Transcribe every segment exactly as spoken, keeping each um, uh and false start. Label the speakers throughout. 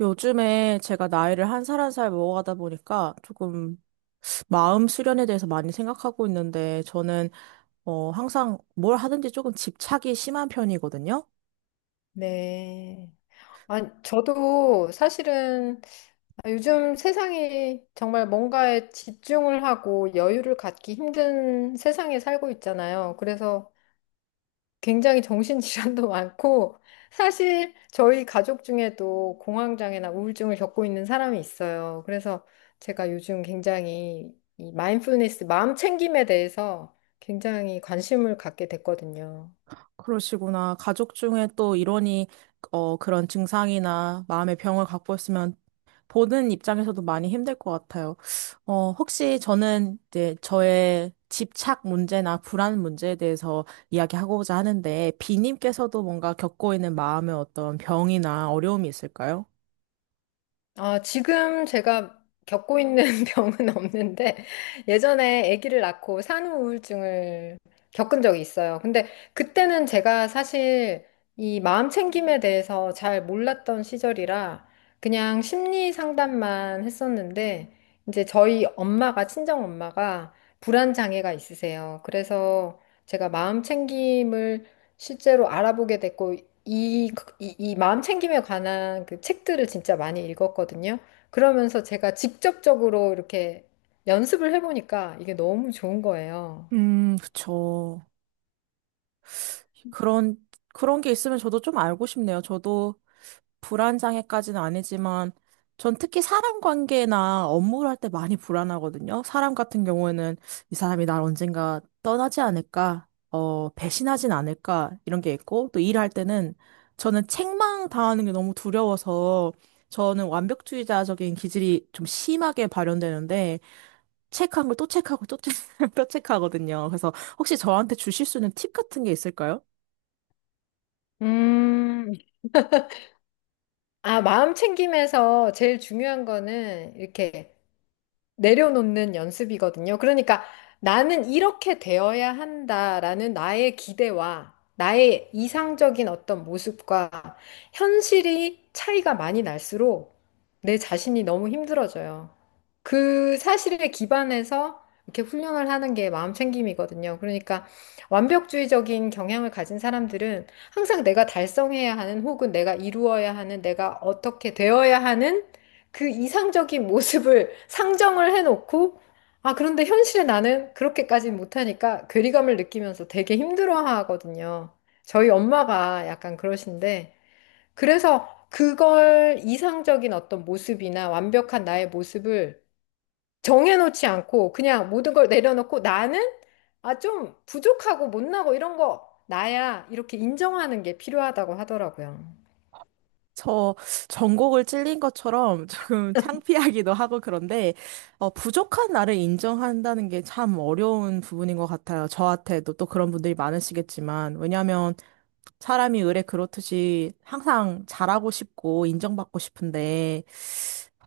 Speaker 1: 요즘에 제가 나이를 한 살 한 살 먹어가다 보니까 조금 마음 수련에 대해서 많이 생각하고 있는데 저는 어 항상 뭘 하든지 조금 집착이 심한 편이거든요.
Speaker 2: 네. 아, 저도 사실은 아, 요즘 세상이 정말 뭔가에 집중을 하고 여유를 갖기 힘든 세상에 살고 있잖아요. 그래서 굉장히 정신질환도 많고, 사실 저희 가족 중에도 공황장애나 우울증을 겪고 있는 사람이 있어요. 그래서 제가 요즘 굉장히 이 마인드풀니스, 마음 챙김에 대해서 굉장히 관심을 갖게 됐거든요.
Speaker 1: 그러시구나. 가족 중에 또 일원이 어 그런 증상이나 마음의 병을 갖고 있으면 보는 입장에서도 많이 힘들 것 같아요. 어, 혹시 저는 이제 저의 집착 문제나 불안 문제에 대해서 이야기하고자 하는데, 비님께서도 뭔가 겪고 있는 마음의 어떤 병이나 어려움이 있을까요?
Speaker 2: 아, 지금 제가 겪고 있는 병은 없는데 예전에 아기를 낳고 산후 우울증을 겪은 적이 있어요. 근데 그때는 제가 사실 이 마음 챙김에 대해서 잘 몰랐던 시절이라 그냥 심리 상담만 했었는데 이제 저희 엄마가 친정 엄마가 불안 장애가 있으세요. 그래서 제가 마음 챙김을 실제로 알아보게 됐고 이, 이, 이 마음 챙김에 관한 그 책들을 진짜 많이 읽었거든요. 그러면서 제가 직접적으로 이렇게 연습을 해보니까 이게 너무 좋은 거예요.
Speaker 1: 음, 그쵸. 그런, 그런 게 있으면 저도 좀 알고 싶네요. 저도 불안장애까지는 아니지만 전 특히 사람 관계나 업무를 할 때 많이 불안하거든요. 사람 같은 경우에는 이 사람이 날 언젠가 떠나지 않을까, 어, 배신하진 않을까 이런 게 있고 또 일할 때는 저는 책망 당하는 게 너무 두려워서 저는 완벽주의자적인 기질이 좀 심하게 발현되는데 책한 걸 또 책하고 또 책, 또 책하거든요. 그래서 혹시 저한테 주실 수 있는 팁 같은 게 있을까요?
Speaker 2: 음, 아, 마음 챙김에서 제일 중요한 거는 이렇게 내려놓는 연습이거든요. 그러니까 나는 이렇게 되어야 한다라는 나의 기대와 나의 이상적인 어떤 모습과 현실이 차이가 많이 날수록 내 자신이 너무 힘들어져요. 그 사실에 기반해서 이렇게 훈련을 하는 게 마음 챙김이거든요. 그러니까 완벽주의적인 경향을 가진 사람들은 항상 내가 달성해야 하는 혹은 내가 이루어야 하는 내가 어떻게 되어야 하는 그 이상적인 모습을 상정을 해놓고, 아, 그런데 현실에 나는 그렇게까지는 못하니까 괴리감을 느끼면서 되게 힘들어 하거든요. 저희 엄마가 약간 그러신데, 그래서 그걸 이상적인 어떤 모습이나 완벽한 나의 모습을 정해놓지 않고 그냥 모든 걸 내려놓고 나는 아, 좀 부족하고 못나고 이런 거 나야 이렇게 인정하는 게 필요하다고 하더라고요.
Speaker 1: 저 전곡을 찔린 것처럼 조금 창피하기도 하고 그런데 어, 부족한 나를 인정한다는 게 참 어려운 부분인 것 같아요. 저한테도 또 그런 분들이 많으시겠지만 왜냐하면 사람이 의례 그렇듯이 항상 잘하고 싶고 인정받고 싶은데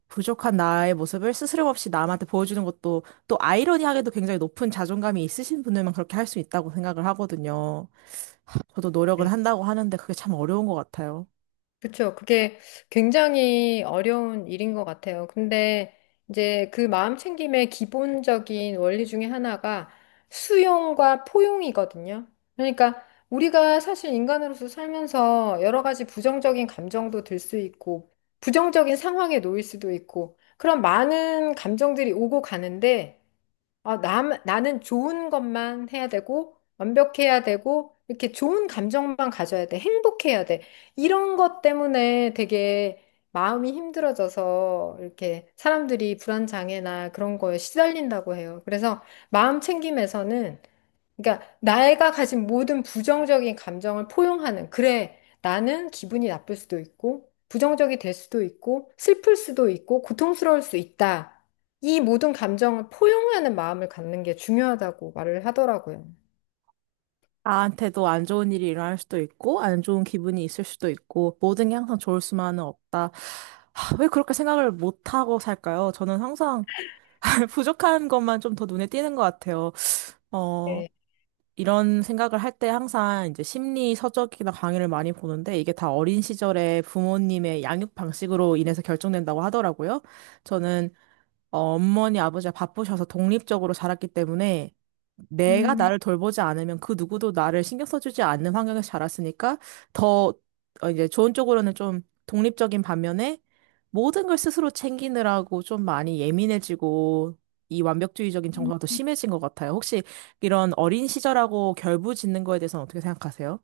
Speaker 1: 부족한 나의 모습을 스스럼없이 남한테 보여주는 것도 또 아이러니하게도 굉장히 높은 자존감이 있으신 분들만 그렇게 할 수 있다고 생각을 하거든요. 저도 노력은 한다고 하는데 그게 참 어려운 것 같아요.
Speaker 2: 그쵸. 그게 굉장히 어려운 일인 것 같아요. 근데 이제 그 마음챙김의 기본적인 원리 중에 하나가 수용과 포용이거든요. 그러니까 우리가 사실 인간으로서 살면서 여러 가지 부정적인 감정도 들 수 있고, 부정적인 상황에 놓일 수도 있고, 그런 많은 감정들이 오고 가는데, 아, 남, 나는 좋은 것만 해야 되고, 완벽해야 되고, 이렇게 좋은 감정만 가져야 돼. 행복해야 돼. 이런 것 때문에 되게 마음이 힘들어져서 이렇게 사람들이 불안장애나 그런 거에 시달린다고 해요. 그래서 마음 챙김에서는 그러니까 내가 가진 모든 부정적인 감정을 포용하는 그래 나는 기분이 나쁠 수도 있고 부정적이 될 수도 있고 슬플 수도 있고 고통스러울 수 있다. 이 모든 감정을 포용하는 마음을 갖는 게 중요하다고 말을 하더라고요.
Speaker 1: 나한테도 안 좋은 일이 일어날 수도 있고, 안 좋은 기분이 있을 수도 있고, 모든 게 항상 좋을 수만은 없다. 하, 왜 그렇게 생각을 못하고 살까요? 저는 항상 부족한 것만 좀 더 눈에 띄는 것 같아요. 어,
Speaker 2: 네.
Speaker 1: 이런 생각을 할 때 항상 이제 심리 서적이나 강의를 많이 보는데, 이게 다 어린 시절에 부모님의 양육 방식으로 인해서 결정된다고 하더라고요. 저는 어, 어머니, 아버지가 바쁘셔서 독립적으로 자랐기 때문에 내가
Speaker 2: 음,
Speaker 1: 나를 돌보지 않으면 그 누구도 나를 신경 써주지 않는 환경에서 자랐으니까 더 어, 이제 좋은 쪽으로는 좀 독립적인 반면에 모든 걸 스스로 챙기느라고 좀 많이 예민해지고 이 완벽주의적인
Speaker 2: 음.
Speaker 1: 정서가 더 심해진 것 같아요. 혹시 이런 어린 시절하고 결부짓는 거에 대해서는 어떻게 생각하세요?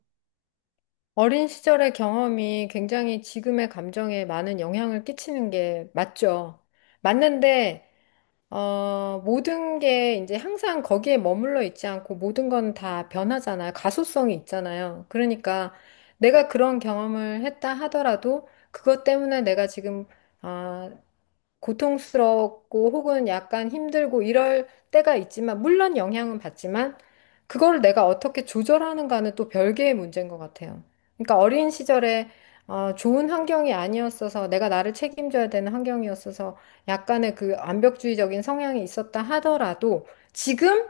Speaker 2: 어린 시절의 경험이 굉장히 지금의 감정에 많은 영향을 끼치는 게 맞죠. 맞는데 어, 모든 게 이제 항상 거기에 머물러 있지 않고 모든 건 다 변하잖아요. 가소성이 있잖아요. 그러니까 내가 그런 경험을 했다 하더라도 그것 때문에 내가 지금 어, 고통스럽고 혹은 약간 힘들고 이럴 때가 있지만, 물론 영향은 받지만, 그걸 내가 어떻게 조절하는가는 또 별개의 문제인 것 같아요. 그러니까 어린 시절에 어, 좋은 환경이 아니었어서 내가 나를 책임져야 되는 환경이었어서 약간의 그 완벽주의적인 성향이 있었다 하더라도 지금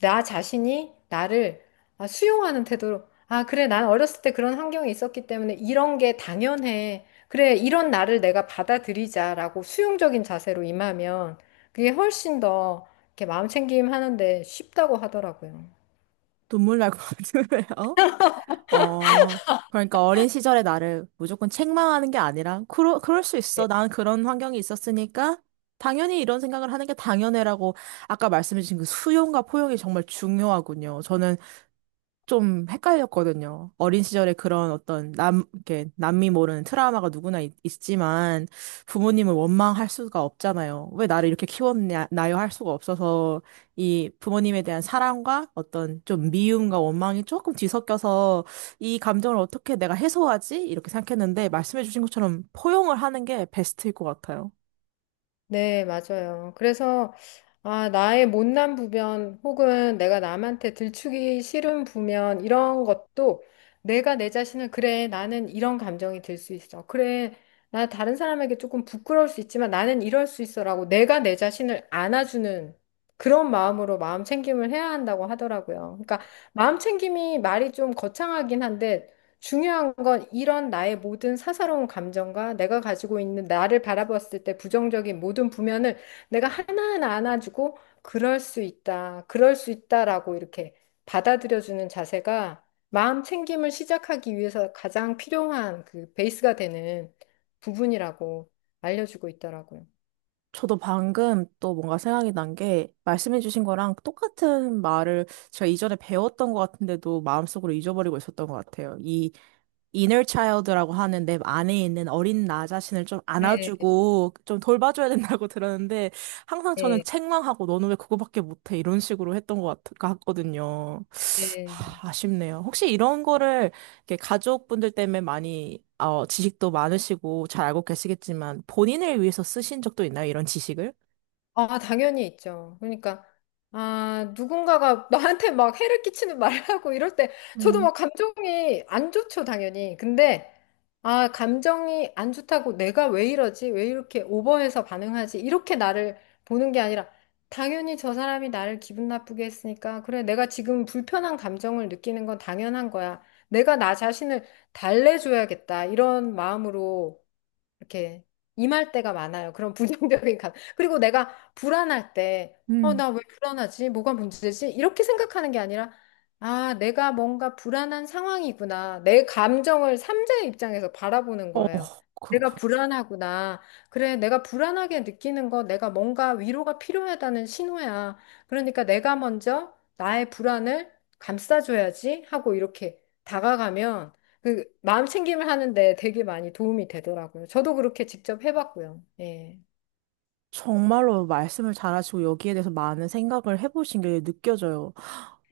Speaker 2: 나 자신이 나를 아, 수용하는 태도로 아, 그래, 난 어렸을 때 그런 환경이 있었기 때문에 이런 게 당연해. 그래, 이런 나를 내가 받아들이자라고 수용적인 자세로 임하면 그게 훨씬 더 이렇게 마음 챙김 하는데 쉽다고 하더라고요.
Speaker 1: 눈물 날 것 같은데요? 어, 그러니까 어린 시절의 나를 무조건 책망하는 게 아니라, 그러, 그럴 수 있어.
Speaker 2: 네,
Speaker 1: 난 그런 환경이 있었으니까, 당연히 이런 생각을 하는 게 당연해라고 아까 말씀해주신 그 수용과 포용이 정말 중요하군요. 저는 좀 헷갈렸거든요. 어린 시절에 그런 어떤 남, 이렇게 남미 모르는 트라우마가 누구나 있, 지만 부모님을 원망할 수가 없잖아요. 왜 나를 이렇게 키웠나요? 할 수가 없어서 이 부모님에 대한 사랑과 어떤 좀 미움과 원망이 조금 뒤섞여서 이 감정을 어떻게 내가 해소하지? 이렇게 생각했는데 말씀해주신 것처럼 포용을 하는 게 베스트일 것 같아요.
Speaker 2: 네, 맞아요. 그래서, 아, 나의 못난 부변 혹은 내가 남한테 들추기 싫은 부면 이런 것도 내가 내 자신을 그래, 나는 이런 감정이 들 수 있어. 그래, 나 다른 사람에게 조금 부끄러울 수 있지만 나는 이럴 수 있어라고 내가 내 자신을 안아주는 그런 마음으로 마음 챙김을 해야 한다고 하더라고요. 그러니까 마음 챙김이 말이 좀 거창하긴 한데 중요한 건 이런 나의 모든 사사로운 감정과 내가 가지고 있는 나를 바라봤을 때 부정적인 모든 부면을 내가 하나하나 안아주고 그럴 수 있다, 그럴 수 있다라고 이렇게 받아들여주는 자세가 마음 챙김을 시작하기 위해서 가장 필요한 그 베이스가 되는 부분이라고 알려주고 있더라고요.
Speaker 1: 저도 방금 또 뭔가 생각이 난 게 말씀해주신 거랑 똑같은 말을 제가 이전에 배웠던 것 같은데도 마음속으로 잊어버리고 있었던 것 같아요. 이 inner child라고 하는 내 안에 있는 어린 나 자신을 좀
Speaker 2: 네,
Speaker 1: 안아주고 좀 돌봐줘야 된다고 들었는데 항상 저는
Speaker 2: 네,
Speaker 1: 책망하고 너는 왜 그거밖에 못해 이런 식으로 했던 것 같, 같거든요.
Speaker 2: 네.
Speaker 1: 하, 아쉽네요. 혹시 이런 거를 이렇게 가족분들 때문에 많이 어, 지식도 많으시고 잘 알고 계시겠지만 본인을 위해서 쓰신 적도 있나요? 이런 지식을?
Speaker 2: 아, 당연히 있죠. 그러니까, 아, 누군가가 나한테 막 해를 끼치는 말을 하고 이럴 때, 저도
Speaker 1: 음,
Speaker 2: 막 감정이 안 좋죠, 당연히. 근데, 아, 감정이 안 좋다고 내가 왜 이러지? 왜 이렇게 오버해서 반응하지? 이렇게 나를 보는 게 아니라, 당연히 저 사람이 나를 기분 나쁘게 했으니까, 그래, 내가 지금 불편한 감정을 느끼는 건 당연한 거야. 내가 나 자신을 달래줘야겠다. 이런 마음으로 이렇게 임할 때가 많아요. 그런 부정적인 감. 그리고 내가 불안할 때, 어,
Speaker 1: 음.
Speaker 2: 나 왜 불안하지? 뭐가 문제지? 이렇게 생각하는 게 아니라, 아, 내가 뭔가 불안한 상황이구나. 내 감정을 삼자의 입장에서 바라보는
Speaker 1: 어,
Speaker 2: 거예요. 내가
Speaker 1: 그렇군.
Speaker 2: 불안하구나. 그래, 내가 불안하게 느끼는 거 내가 뭔가 위로가 필요하다는 신호야. 그러니까 내가 먼저 나의 불안을 감싸줘야지 하고 이렇게 다가가면 그 마음 챙김을 하는데 되게 많이 도움이 되더라고요. 저도 그렇게 직접 해봤고요. 예.
Speaker 1: 정말로 말씀을 잘하시고 여기에 대해서 많은 생각을 해보신 게 느껴져요.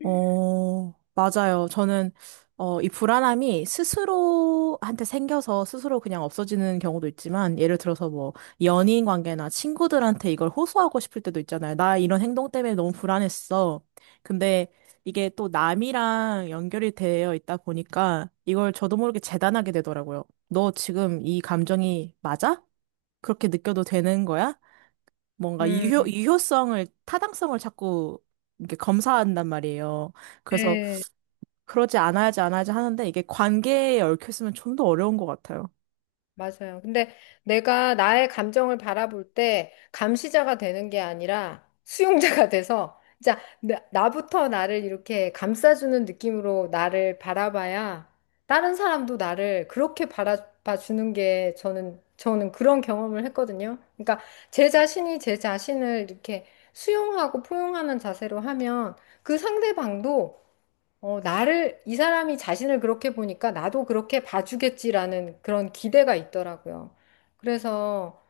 Speaker 1: 어, 맞아요. 저는, 어, 이 불안함이 스스로한테 생겨서 스스로 그냥 없어지는 경우도 있지만, 예를 들어서 뭐, 연인 관계나 친구들한테 이걸 호소하고 싶을 때도 있잖아요. 나 이런 행동 때문에 너무 불안했어. 근데 이게 또 남이랑 연결이 되어 있다 보니까, 이걸 저도 모르게 재단하게 되더라고요. 너 지금 이 감정이 맞아? 그렇게 느껴도 되는 거야? 뭔가 유효,
Speaker 2: 음.
Speaker 1: 유효성을, 타당성을 자꾸 이렇게 검사한단 말이에요. 그래서
Speaker 2: 네.
Speaker 1: 그러지 않아야지, 않아야지 하는데 이게 관계에 얽혀있으면 좀 더 어려운 것 같아요.
Speaker 2: 맞아요. 근데 내가 나의 감정을 바라볼 때 감시자가 되는 게 아니라 수용자가 돼서 진짜 나- 나부터 나를 이렇게 감싸주는 느낌으로 나를 바라봐야 다른 사람도 나를 그렇게 바라봐 주는 게 저는 저는 그런 경험을 했거든요. 그러니까 제 자신이 제 자신을 이렇게 수용하고 포용하는 자세로 하면 그 상대방도 어, 나를, 이 사람이 자신을 그렇게 보니까 나도 그렇게 봐주겠지라는 그런 기대가 있더라고요. 그래서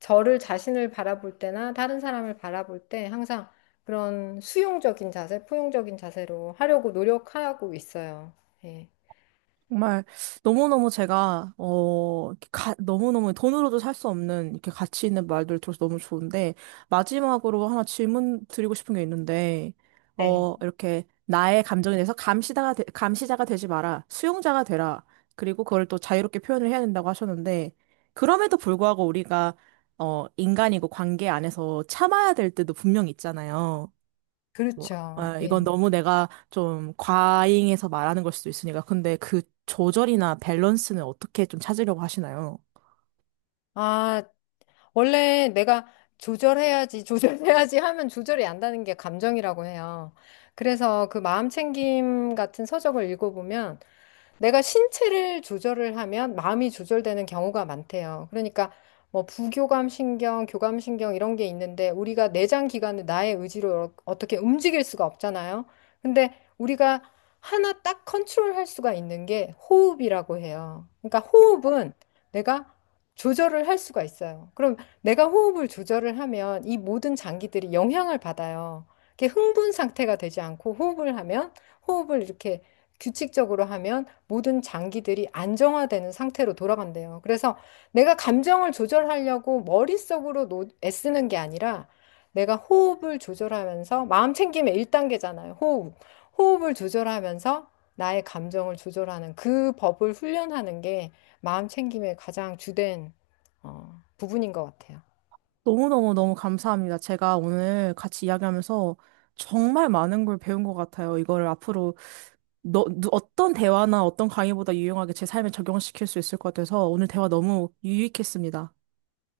Speaker 2: 저를 자신을 바라볼 때나 다른 사람을 바라볼 때 항상 그런 수용적인 자세, 포용적인 자세로 하려고 노력하고 있어요. 예.
Speaker 1: 정말 너무너무 제가 어 이렇게 가, 너무너무 돈으로도 살 수 없는 이렇게 가치 있는 말들 을 들어서 너무 좋은데 마지막으로 하나 질문 드리고 싶은 게 있는데
Speaker 2: 네.
Speaker 1: 어 이렇게 나의 감정에 대해서 감시자가 되, 감시자가 되지 마라 수용자가 되라. 그리고 그걸 또 자유롭게 표현을 해야 된다고 하셨는데 그럼에도 불구하고 우리가 어 인간이고 관계 안에서 참아야 될 때도 분명히 있잖아요. 뭐,
Speaker 2: 그렇죠.
Speaker 1: 아, 이건
Speaker 2: 예.
Speaker 1: 너무 내가 좀 과잉해서 말하는 걸 수도 있으니까. 근데 그 조절이나 밸런스는 어떻게 좀 찾으려고 하시나요?
Speaker 2: 아, 원래 내가 조절해야지, 조절해야지 하면 조절이 안 되는 게 감정이라고 해요. 그래서 그 마음챙김 같은 서적을 읽어보면 내가 신체를 조절을 하면 마음이 조절되는 경우가 많대요. 그러니까 뭐 부교감 신경, 교감 신경 이런 게 있는데 우리가 내장 기관을 나의 의지로 어, 어떻게 움직일 수가 없잖아요. 근데 우리가 하나 딱 컨트롤할 수가 있는 게 호흡이라고 해요. 그러니까 호흡은 내가 조절을 할 수가 있어요. 그럼 내가 호흡을 조절을 하면 이 모든 장기들이 영향을 받아요. 이렇게 흥분 상태가 되지 않고 호흡을 하면 호흡을 이렇게 규칙적으로 하면 모든 장기들이 안정화되는 상태로 돌아간대요. 그래서 내가 감정을 조절하려고 머릿속으로 노- 애쓰는 게 아니라 내가 호흡을 조절하면서 마음 챙김의 일 단계잖아요. 호흡. 호흡을 조절하면서 나의 감정을 조절하는 그 법을 훈련하는 게 마음 챙김의 가장 주된 어, 부분인 것 같아요.
Speaker 1: 너무너무너무 감사합니다. 제가 오늘 같이 이야기하면서 정말 많은 걸 배운 것 같아요. 이거를 앞으로 너, 누- 어떤 대화나 어떤 강의보다 유용하게 제 삶에 적용시킬 수 있을 것 같아서 오늘 대화 너무 유익했습니다.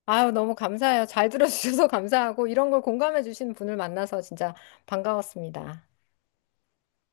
Speaker 2: 아유, 너무 감사해요. 잘 들어주셔서 감사하고 이런 걸 공감해 주시는 분을 만나서 진짜 반가웠습니다.